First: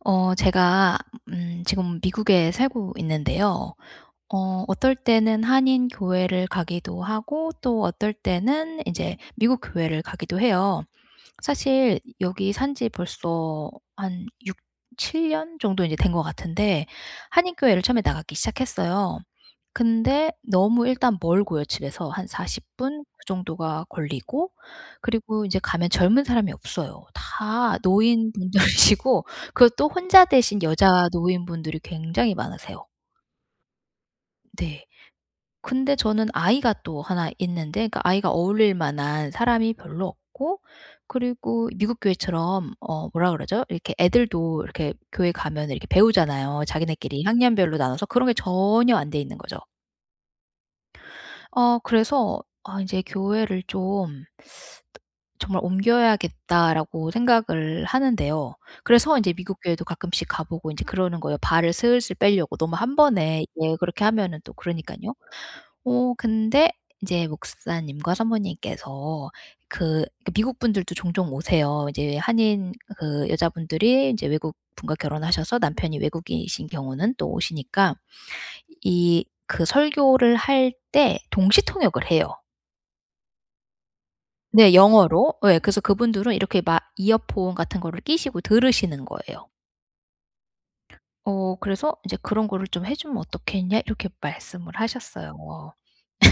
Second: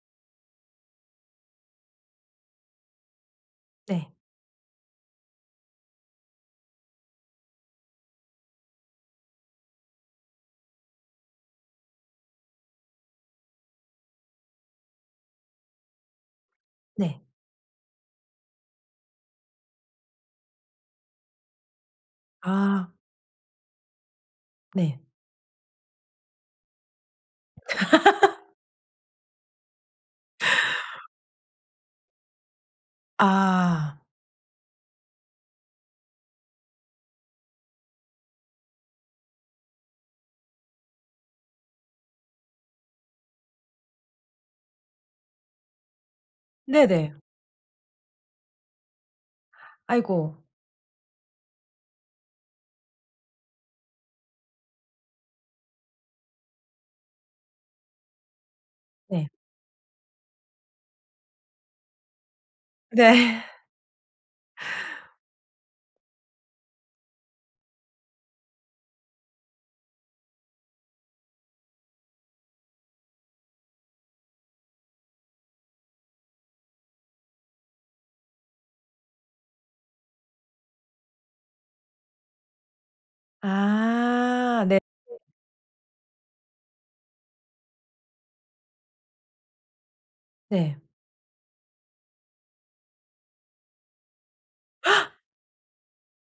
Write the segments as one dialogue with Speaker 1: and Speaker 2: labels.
Speaker 1: 어. 제가 음 지금 미국에 살고 있는데요.
Speaker 2: 네.
Speaker 1: 어 어떨 때는 한인 교회를 가기도 하고 또 어떨 때는 이제 미국 교회를 가기도 해요. 사실 여기 산 지 벌써 한 6-7 년 정도 인제 된 것 같은데
Speaker 2: 네.
Speaker 1: 한인 교회를 처음에 나가기 시작했어요. 근데 너무 일단 멀고요 집에서. 한 40
Speaker 2: 아.
Speaker 1: 분 그 정도가 걸리고
Speaker 2: 네.
Speaker 1: 그리고 이제 가면 젊은 사람이 없어요. 다 노인분들이시고 그리고 또 혼자 되신 여자 노인분들이 굉장히 많으세요.
Speaker 2: 아.
Speaker 1: 네. 근데 저는 아이가 또 1 있는데 그 아이가 어울릴 만한 사람이 별로 없고 그리고 미국 교회처럼 어 뭐라 그러죠? 이렇게 애들도 이렇게 교회 가면 이렇게 배우잖아요.
Speaker 2: 네네.
Speaker 1: 자기네끼리 학년별로 나눠서 그런 게 전혀 안 돼 있는 거죠.
Speaker 2: 아이고.
Speaker 1: 어 그래서 '아 이제 교회를 좀 정말 옮겨야겠다.'라고 생각을 하는데요. 그래서
Speaker 2: 네.
Speaker 1: 인제 미국 교회도 가끔씩 가 보고 인제 그러는 거예요 발을 슬슬 뻬려고. 너무 1 번에
Speaker 2: 네.
Speaker 1: 예 그렇게 하면은 또 그러니까는요. 어 근데 인제 목사님과 사모님께서 그 그 미국 분들도 종종 오세요. 어 이제 한인 그 여자분들이 인제 외국 분과 결혼하셔서 남편이 외국인이신 경우는 또 오시니까 이 그 설교를 할 때 동시통역을 해요.
Speaker 2: 아
Speaker 1: 네
Speaker 2: 네.
Speaker 1: 영어로. 예. 그래서 그분들은 이렇게 막 이어폰 같은 거를 끼시고 들으시는 거예요.
Speaker 2: 네.
Speaker 1: 어 그래서 이제 "그런 거를 좀 해주면 어떻겠냐?" 이렇게 말씀을 하셨어요.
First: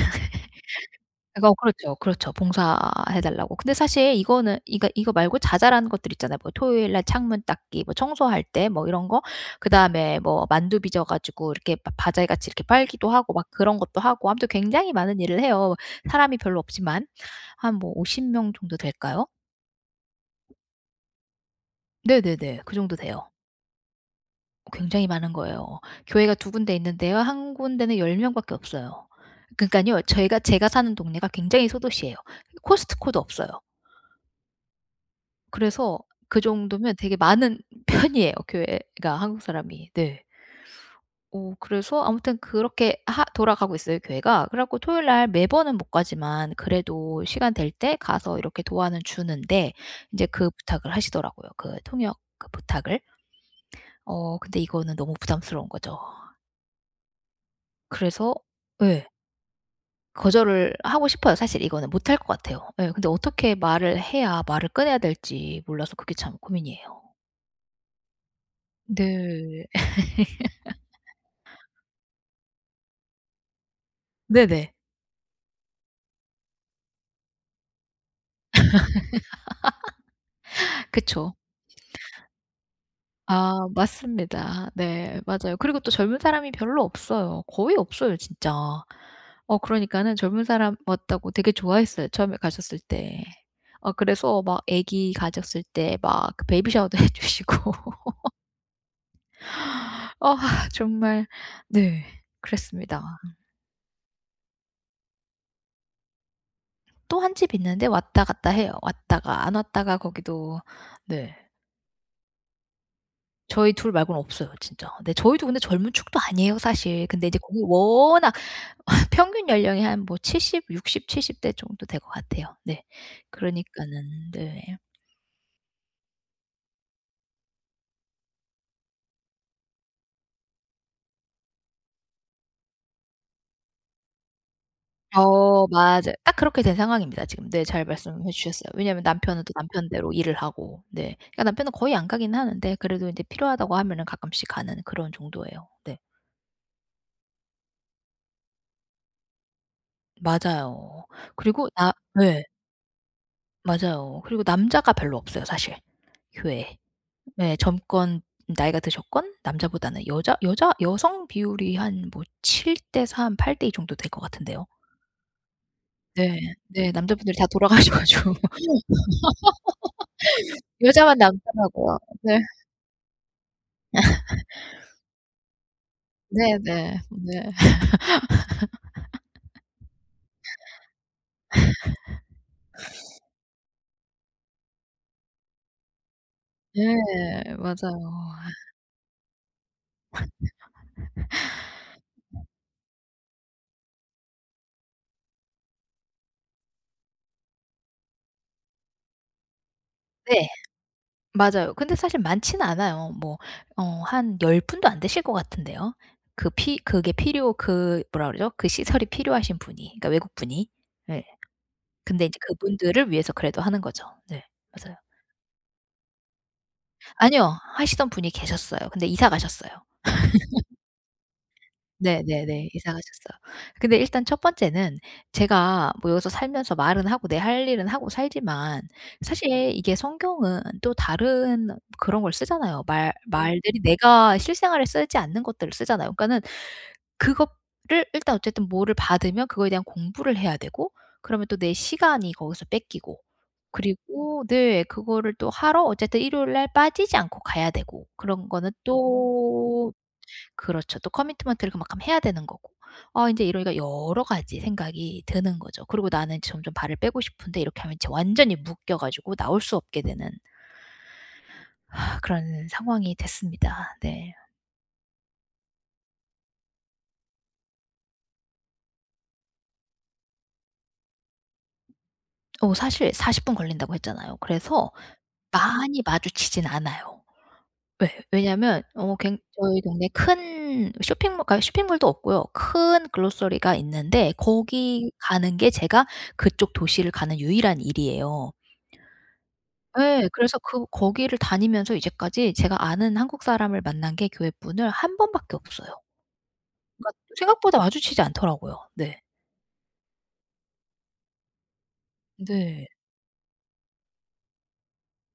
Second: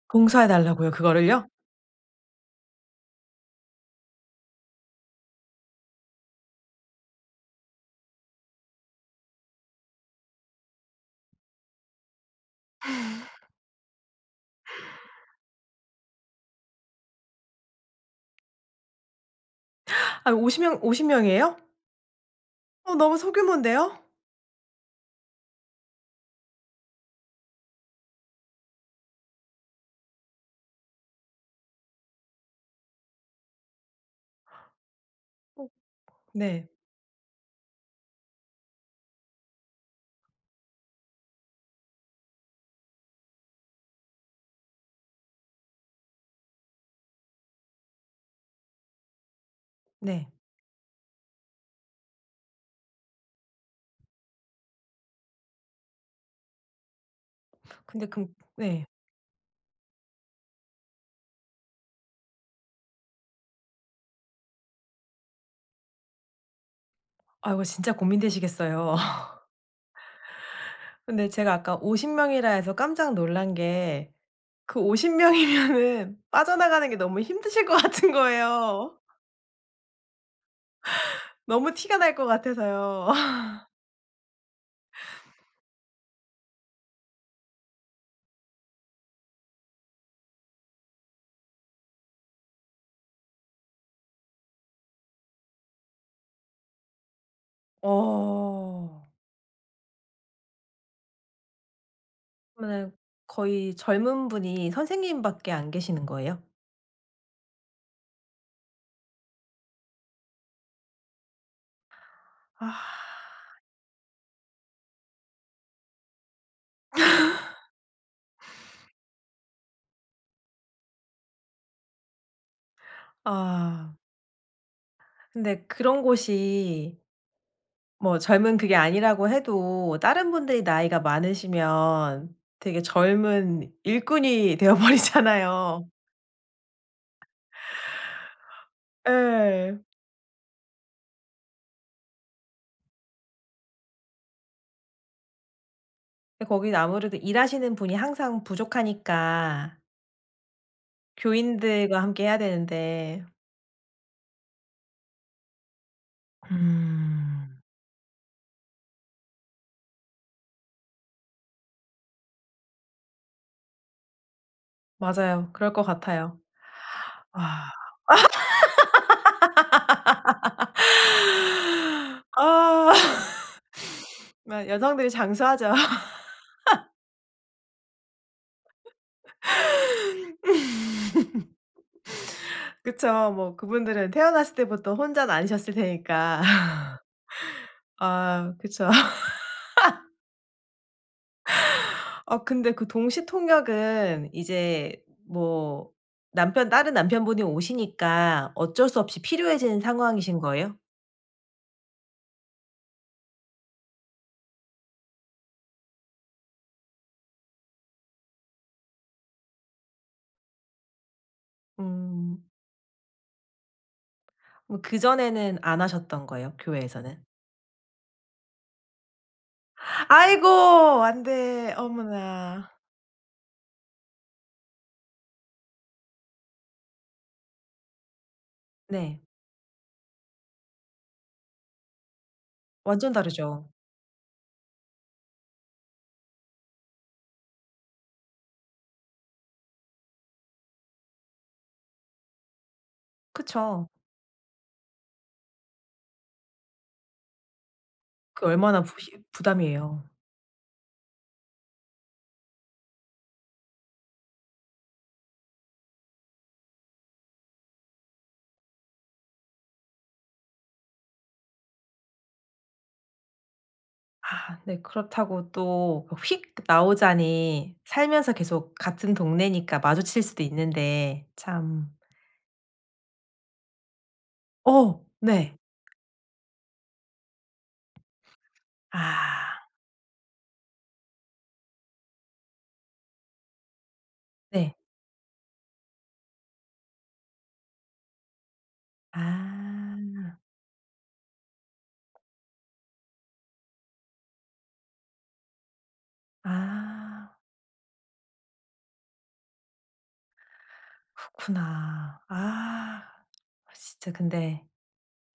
Speaker 2: 봉사해 달라고요, 그거를요?
Speaker 1: 그래서 그렇죠, 그렇죠. 봉사해 달라고. 근데 사실 이거는 그러니까 이거 말고 자잘한 것들 있잖아요. 뭐 토요일 날 창문 닦기 뭐 청소할 때 뭐 이런 거? 그다음에 뭐 만두 빚어 가지고 이렇게 바 바자회 같이 이렇게 팔기도 하고 막 그런 것도 하고 아무튼 굉장히 많은 일을 해요, 사람이 별로 없지만. 한 뭐 50 명 정도 될까요?
Speaker 2: 아이 50 명, 50 명이에요?
Speaker 1: 네네네. 그
Speaker 2: 어,
Speaker 1: 정도
Speaker 2: 너무
Speaker 1: 돼요.
Speaker 2: 소규모인데요?
Speaker 1: 굉장히 많은 거예요. 교회가 2 군데 있는데요 1 군데는 10 명밖에 없어요. 그니깐요 저희가 제가 사는 동네가 굉장히 소도시예요. 코스트코도 없어요. 그래서 그
Speaker 2: 네.
Speaker 1: 정도면 되게 많은 편이에요, 교회가 한국 사람이. 네. 어 그래서 아무튼 그렇게 하 돌아가고 있어요, 교회가. 그래 갖고 토요일 날 매번은 못 가지만 그래도 시간 될 때 가서 이렇게 도와는 주는데 이제
Speaker 2: 네.
Speaker 1: 그 부탁을 하시더라고요, 그 통역 그 부탁을. 어. 근데 이거는 너무 부담스러운 거죠.
Speaker 2: 근데 그
Speaker 1: 그래서
Speaker 2: 네.
Speaker 1: 예. 거절을 하고 싶어요. 사실 이거는 못할 것 같아요. 예 근데 어떻게 말을 해야 말을 꺼내야 될지 몰라서 그게 참 고민이에요.
Speaker 2: 아 이거 진짜 고민되시겠어요.
Speaker 1: 네.
Speaker 2: 근데 제가 아까 50 명이라 해서 깜짝 놀란 게
Speaker 1: 네네.
Speaker 2: 그 50 명이면은 빠져나가는 게 너무 힘드실 것 같은 거예요.
Speaker 1: 그쵸.
Speaker 2: 너무 티가 날 것 같아서요.
Speaker 1: 아. 맞습니다. 네. 맞아요. 그리고 또 젊은 사람이 별로 없어요. 거의 없어요 진짜. 어 그러니까는 젊은 사람 왔다고 되게 좋아했어요 처음에 갔었을 때. 어 그래서 막 애기 가졌을 때 막 그 베이비 샤워도 해 주시고.
Speaker 2: 어.
Speaker 1: 어아 정말 네
Speaker 2: 그러면은
Speaker 1: 그랬습니다.
Speaker 2: 거의 젊은 분이 선생님밖에 안 계시는 거예요?
Speaker 1: 또 1 집이 있는데 왔다 갔다 해요. 왔다가 안 왔다가 거기도 네.
Speaker 2: 아.
Speaker 1: 저희 2 말고는 없어요 진짜. 네 저희도 근데 젊은 축도 아니에요 사실. 근데 이제 그 워낙 평균 연령이 한 뭐 70 60 70 대 정도 될 것 같아요. 네
Speaker 2: 아.
Speaker 1: 그러니까는 네.
Speaker 2: 근데 그런 곳이 뭐 젊은 그게 아니라고 해도 다른 분들이 나이가 많으시면 되게 젊은 일꾼이 되어
Speaker 1: 어.
Speaker 2: 버리잖아요.
Speaker 1: 맞아 딱 그렇게 된 상황입니다 지금. 네 잘 말씀해 주셨어요. 왜냐하면 남편은 또
Speaker 2: 예.
Speaker 1: 남편대로 일을 하고 네 그러니까 남편은 거의 안 가긴 하는데 그래도 인제 필요하다고 하면은 가끔씩 가는 그런 정도예요. 네.
Speaker 2: 예 거기는 아무래도 일하시는 분이 항상 부족하니까.
Speaker 1: 맞아요. 그리고 나
Speaker 2: 교인들과 함께 해야
Speaker 1: 네.
Speaker 2: 되는데
Speaker 1: 맞아요. 그리고 남자가 별로 없어요 사실 교회에. 예.
Speaker 2: 음.
Speaker 1: 젊건 나이가 드셨건 남자보다는 여자 여자 여성 비율이 한 뭐 7:3 8:2 정도 될 것 같은데요.
Speaker 2: 맞아요. 그럴 것
Speaker 1: 네.
Speaker 2: 같아요.
Speaker 1: 네. 남자분들이 다
Speaker 2: 아.
Speaker 1: 돌아가셔 가지고 여자만 남더라고요. 네.
Speaker 2: 아. 네. 여성들이 장수하죠.
Speaker 1: 네네. 네.
Speaker 2: 그쵸. 뭐 그분들은 태어났을 때부터 혼자는 아니셨을 테니까.
Speaker 1: 네. 맞아요. 아.
Speaker 2: 아 그쵸. 아, 근데 그 동시통역은 이제 뭐 남편 다른 남편분이 오시니까 어쩔 수 없이 필요해진 상황이신
Speaker 1: 네.
Speaker 2: 거예요?
Speaker 1: 맞아요. 근데 사실 많지는 않아요. 뭐 어 한 10 분도 안 되실 것 같은데요. 그 피 그게 필요 그 뭐라 그러죠? 그 시설이 필요하신 분이 그러니까 외국분이. 예. 근데 이제
Speaker 2: 음.
Speaker 1: 그분들을 위해서 그래도 하는 거죠. 네.
Speaker 2: 뭐
Speaker 1: 맞아요.
Speaker 2: 그전에는 안 하셨던 거예요, 교회에서는?
Speaker 1: 아니요. 하시던 분이 계셨어요. 근데 이사 가셨어요.
Speaker 2: 아이고! 안 돼.
Speaker 1: 네네네.
Speaker 2: 어머나.
Speaker 1: 이사 가셨어요. 근데 일단 1 번째는 제가 뭐 여기서 살면서 말은 하고 내 할 일은 하고 살지만
Speaker 2: 네.
Speaker 1: 사실 이게 성경은 또 다른 그런 걸 쓰잖아요. 말
Speaker 2: 완전 다르죠.
Speaker 1: 말들이 내가 실생활에 쓰지 않는 것들을 쓰잖아요. 그러니까는 그거를 일단 어쨌든 뭐를 받으면 그거에 대한 공부를 해야 되고 그러면 또 내 시간이 거기서 뺏기고
Speaker 2: 그쵸.
Speaker 1: 그리고 네. 그거를 또 하러 어쨌든 일요일 날 빠지지 않고 가야 되고
Speaker 2: 그
Speaker 1: 그런 거는
Speaker 2: 얼마나 푸시
Speaker 1: 또
Speaker 2: 부담이에요.
Speaker 1: 그렇죠. 또 커미트먼트를 그만큼 해야 되는 거고. 아 이제 이러니까 여러 가지 생각이 드는 거죠. 그리고 나는 점점 발을 빼고 싶은데 이렇게 하면 이제 완전히 묶여 가지고 나올 수 없게 되는 그런 상황이 됐습니다. 네.
Speaker 2: 네. 그렇다고 또 휙 나오자니 살면서 계속 같은 동네니까 마주칠 수도 있는데. 참.
Speaker 1: 어 사실 40 분 걸린다고 했잖아요. 그래서
Speaker 2: 어! 네.
Speaker 1: 많이 마주치진 않아요. 예. 왜냐면 어 굉
Speaker 2: 아.
Speaker 1: 저희 동네에 큰 쇼핑모 그러니까 쇼핑몰도 없고요. 큰 글로서리가 있는데
Speaker 2: 네.
Speaker 1: 거기 가는 게 제가 그쪽 도시를 가는 유일한 일이에요. 예.
Speaker 2: 아.
Speaker 1: 그래서 그 거기를 다니면서 이제까지 제가 아는 한국 사람을 만난 게 교회 분을 1 번 밖에 없어요. 그러니까
Speaker 2: 아.
Speaker 1: 또 생각보다 마주치지 않더라고요. 네.
Speaker 2: 그렇구나.
Speaker 1: 네.
Speaker 2: 아. 진짜 근데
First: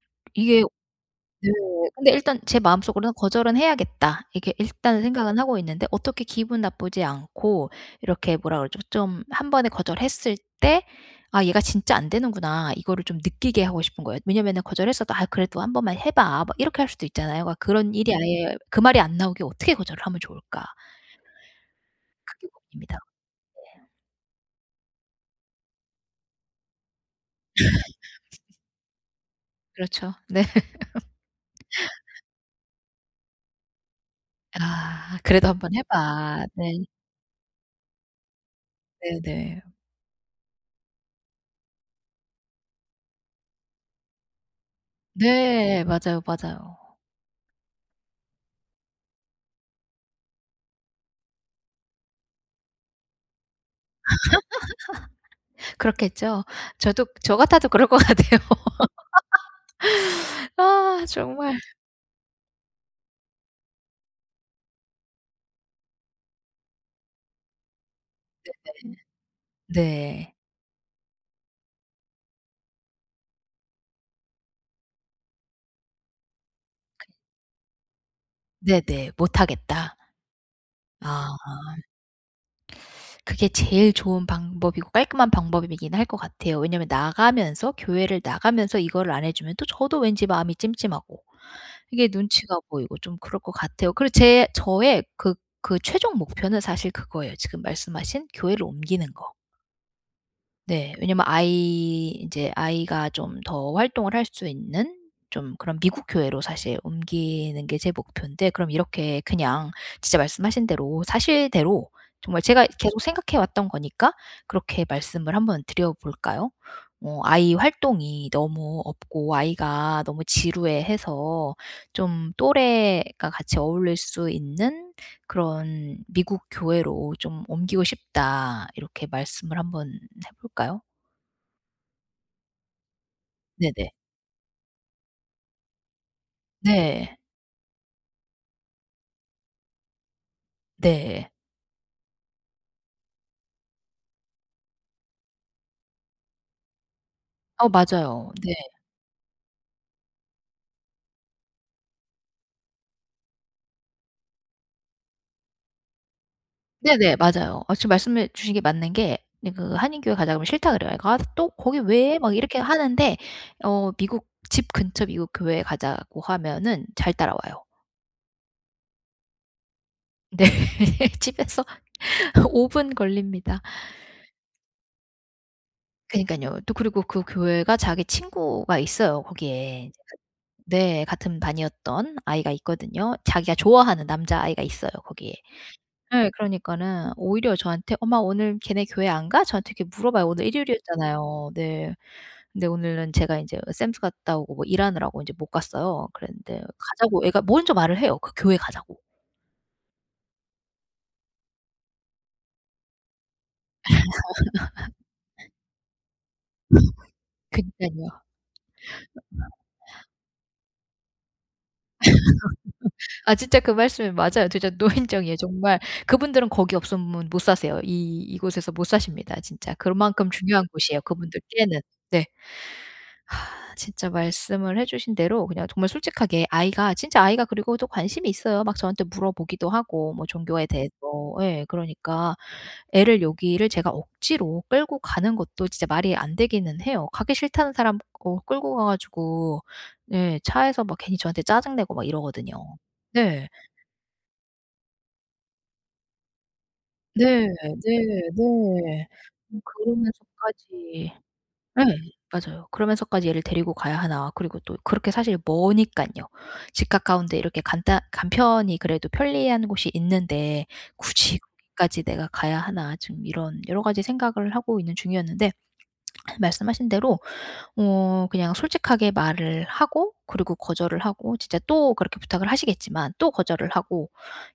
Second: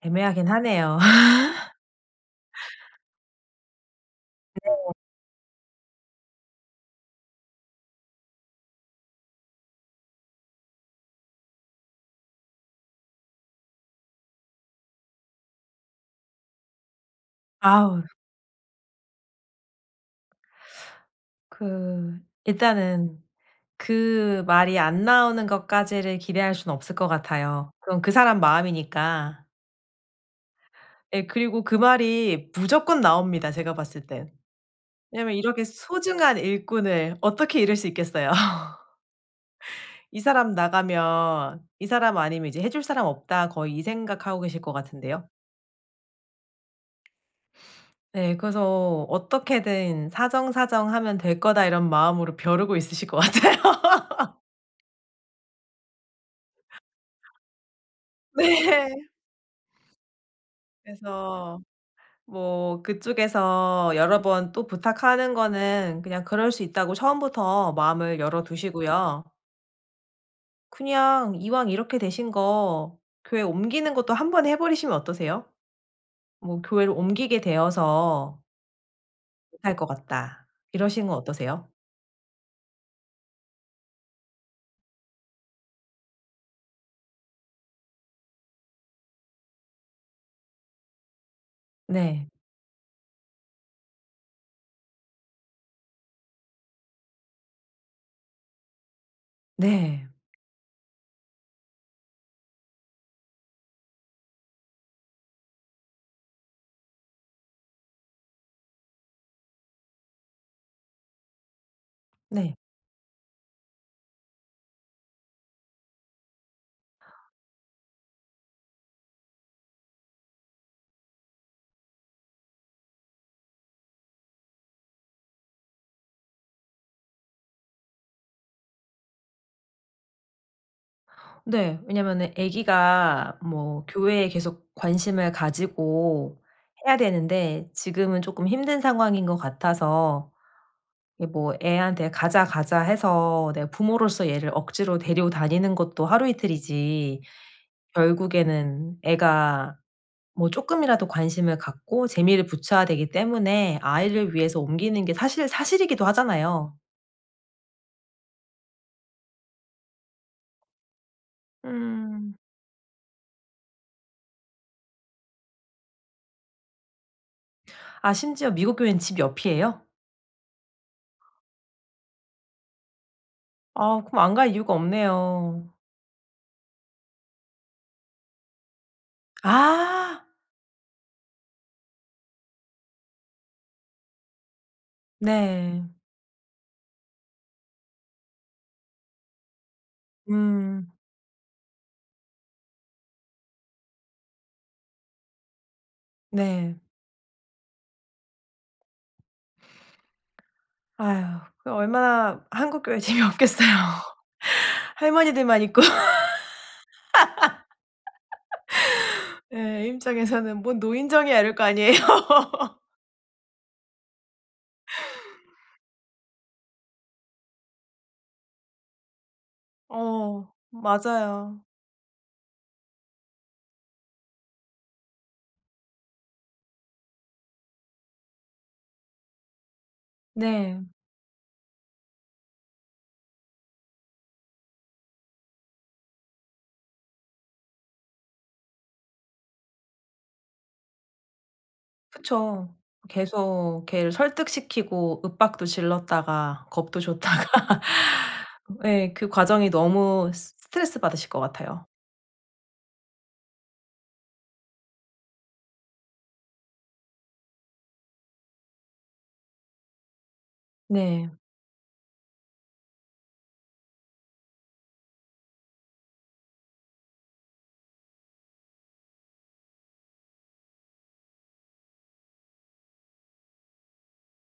Speaker 2: 애매하긴
Speaker 1: 이게
Speaker 2: 하네요.
Speaker 1: 네 근데 일단 제 마음속으로는 '거절은 해야겠다.' 이렇게
Speaker 2: 네.
Speaker 1: 일단은 생각은 하고 있는데 어떻게 기분 나쁘지 않고 이렇게 뭐라 그러죠? 좀 1 번에 거절했을 때 '아 얘가 진짜 안 되는구나.' 이거를 좀 느끼게 하고 싶은 거예요. 왜냐하면은 거절했어도 "아 그래도 한 번만 해 봐." 막 이렇게 할 수도 있잖아요. 그러니까 그런
Speaker 2: 아우.
Speaker 1: 일이 아예 그 말이 안 나오게 어떻게 거절을 하면 좋을까
Speaker 2: 그
Speaker 1: 그게 고민입니다.
Speaker 2: 일단은
Speaker 1: 네.
Speaker 2: 그 말이 안 나오는 것까지를 기대할 수는 없을 것 같아요. 그건 그 사람 마음이니까.
Speaker 1: 그렇죠. 네.
Speaker 2: 예. 그리고 그 말이 무조건 나옵니다 제가 봤을 땐.
Speaker 1: 아
Speaker 2: 왜냐하면
Speaker 1: "그래도 한
Speaker 2: 이렇게
Speaker 1: 번
Speaker 2: 소중한
Speaker 1: 해봐." 네.
Speaker 2: 일꾼을 어떻게 잃을 수 있겠어요.
Speaker 1: 네네.
Speaker 2: '이 사람 나가면 이 사람 아니면 이제 해 줄 사람 없다. 거의 이 생각하고 계실 것 같은데요.
Speaker 1: 네. 맞아요, 맞아요.
Speaker 2: 네. 그래서 '어떻게든 사정사정하면 될 거다.' 이런 마음으로 벼르고 있으실 것 같아요.
Speaker 1: 그렇겠죠? 저도 저 같아도 그럴 것 같아요.
Speaker 2: 네.
Speaker 1: 아 정말.
Speaker 2: 그래서 뭐 그쪽에서 여러 번 또 부탁하는 거는 그냥 그럴 수 있다고 처음부터 마음을 열어
Speaker 1: 네네.
Speaker 2: 두시고요.
Speaker 1: 네.
Speaker 2: 그냥 이왕 이렇게 되신 거 교회 옮기는 것도 한번에 해버리시면 어떠세요? 뭐 교회를
Speaker 1: 근
Speaker 2: 옮기게 되어서
Speaker 1: 네네.
Speaker 2: 못 할 것
Speaker 1: 못하겠다.
Speaker 2: 같다. 이러시는 건
Speaker 1: 아.
Speaker 2: 어떠세요?
Speaker 1: 그게 제일 좋은 방법이고 깔끔한 방법이 이긴 할 것 같아요. 왜냐하면 나가면서, 교회를 나가면서 이거를 안 해주면 또 저도 왠지 마음이 찜찜하고 이게
Speaker 2: 네.
Speaker 1: 눈치가 보이고 좀 그럴 것 같아요. 그리고 제 저의 그 그 최종 목표는 사실 그거예요. 지금 말씀하신 교회를 옮기는 거.
Speaker 2: 네.
Speaker 1: 네. 왜냐면 아이 인제 아이가 좀 더 활동을 할 수 있는 좀 그런 미국 교회로 사실 옮기는 게 제 목푠데 그럼 이렇게 그냥 진짜 말씀하신 대로 사실대로 정말
Speaker 2: 네.
Speaker 1: 제가 계속 생각해 왔던 거니까 그렇게 말씀을 한번 드려 볼까요? 뭐 "아이 활동이 너무 없고 아이가 너무 지루해해서 좀 또래가 같이 어울릴 수 있는 그런 미국 교회로 좀 옮기고 싶다." 이렇게 말씀을 한번 해 볼까요?
Speaker 2: 네. 왜냐면은 애기가 뭐
Speaker 1: 네네.
Speaker 2: 교회에 계속 관심을 가지고 해야
Speaker 1: 네.
Speaker 2: 되는데 지금은 쪼끔 힘든 상황인 것 같아서 이
Speaker 1: 네.
Speaker 2: 뭐 애한테 가자 가자 해서 내가 부모로서 얘를 억지로 데리고 다니는 것도 하루 이틀이지
Speaker 1: 어 맞아요. 네.
Speaker 2: 결국에는 애가 뭐 쪼끔이라도 관심을 갖고 재미를 붙여야 되기 때문에 아이를 위해서 옮기는 게 사실 사실이기도 하잖아요.
Speaker 1: 네네. 맞아요. 마침 말씀해 주신 게 맞는 게 네 그 한인 교회에 가자고 그러면 싫다 그래요. "아 또 거기 왜?" 막
Speaker 2: 음.
Speaker 1: 이렇게 하는데 어 미국 집 근처 미국 교회에 가자고 하면은 잘 따라와요.
Speaker 2: 아 심지어 미국 교회는 집 옆이에요?
Speaker 1: 네. 집에서 5 분 걸립니다.
Speaker 2: 아 그럼 안 갈 이유가 없네요.
Speaker 1: 그러니깐요. 또 그리고 그 교회가 자기 친구가 있어요 거기에.
Speaker 2: 아.
Speaker 1: 네 같은 반이었던 아이가 있거든요. 자기가 좋아하는 남자아이가 있어요 거기에.
Speaker 2: 네.
Speaker 1: 네 그러니까는 오히려 저한테 "엄마 오늘 걔네 교회 안 가?" 저한테 이렇게 물어봐요. 오늘
Speaker 2: 음.
Speaker 1: 일요일이었잖아요. 네. 근데 오늘은 제가 인제 샘스 갔다 오고 뭐 일하느라고 이제 못 갔어요. 그랬는데
Speaker 2: 네.
Speaker 1: 가자고 애가 먼저 말을 해요, 그 교회 가자고.
Speaker 2: 아휴 그 얼마나 한국 교회 재미없겠어요. 할머니들만 있고.
Speaker 1: 그니깐요.
Speaker 2: 예 애 입장에서는 뭔 노인정이야 이럴 거 아니에요.
Speaker 1: 아 진짜 그 말씀이 맞아요. 진짜 노인정이에요. 정말 그분들은 거기 없으면 못 사세요. 이 이곳에서 못 사십니다 진짜. 그만큼
Speaker 2: 어
Speaker 1: 중요한 곳이에요
Speaker 2: 맞아요.
Speaker 1: 그분들께는. 네. 아 진짜 말씀을 해 주신 대로 그냥 정말 솔직하게 아이가 진짜 아이가 그리고 또 관심이 있어요. 막 저한테 물어보기도 하고 뭐 종교에
Speaker 2: 네.
Speaker 1: 대해서. 예 그러니까 애를 여기를 제가 억지로 끌고 가는 것도 진짜 말이 안 되기는 해요. 가기 싫다는 사람 거 끌고 가 가지고 네 차에서 막 괜히 저한테 짜증 내고 막 이러거든요.
Speaker 2: 그쵸.
Speaker 1: 네.
Speaker 2: 계속 걔를 설득시키고 윽박도 질렀다가 겁도 줬다가.
Speaker 1: 네. 네. 네. 뭐
Speaker 2: 예 그 과정이 너무
Speaker 1: 그러면서까지
Speaker 2: 스트레스받으실 것
Speaker 1: 예
Speaker 2: 같아요.
Speaker 1: 맞아요. '그러면서까지 얘를 데리고 가야 하나.' 그리고 또 그렇게 사실 머니깐요. 집 가까운 데 이렇게 간단 간편히 그래도 편리한 곳이 있는데
Speaker 2: 네.
Speaker 1: '굳이 거기까지 내가 가야 하나.' 지금 이런 여러 가지 생각을 하고 있는 중이었는데 말씀하신 대로 어 그냥 솔직하게 말을 하고 그리고 거절을 하고 진짜 또 그렇게 부탁을 하시겠지만 또 거절을 하고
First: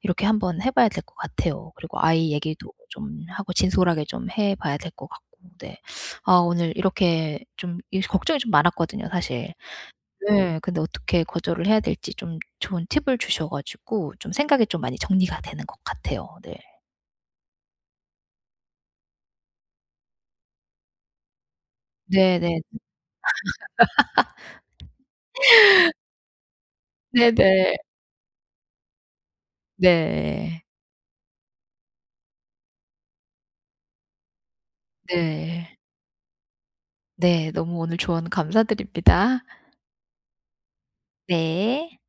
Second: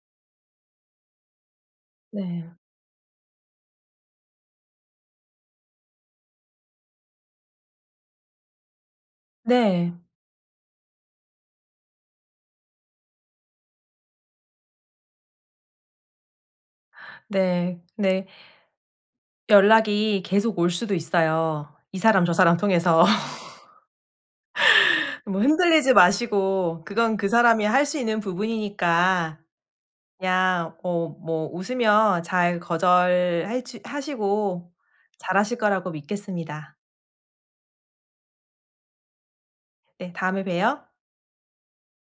Speaker 1: 이렇게 한번 해 봐야 될 것 같아요. 그리고 아이
Speaker 2: 네.
Speaker 1: 얘기도 좀 하고 진솔하게 좀 해 봐야 될 것 같고 네. 아 오늘 이렇게 좀 이게 걱정이 좀 많았거든요 사실.
Speaker 2: 네.
Speaker 1: 네. 근데 어떻게 거절을 해야 될지 좀 좋은 팁을 주셔 가지고 좀 생각이 좀 많이 정리가 되는 것 같아요. 네.
Speaker 2: 네. 네. 연락이 계속 올 수도 있어요, 이 사람 저 사람
Speaker 1: 네네.
Speaker 2: 통해서. 뭐 흔들리지 마시고 그건 그 사람이
Speaker 1: 네네.
Speaker 2: 할 수 있는 부분이니까
Speaker 1: 네.
Speaker 2: 그냥 어 뭐 웃으며 잘 거절해주 하시고 잘 하실
Speaker 1: 네.
Speaker 2: 거라고 믿겠습니다.
Speaker 1: 네. 너무 오늘 조언 감사드립니다.
Speaker 2: 네 다음에 봬요.
Speaker 1: 네.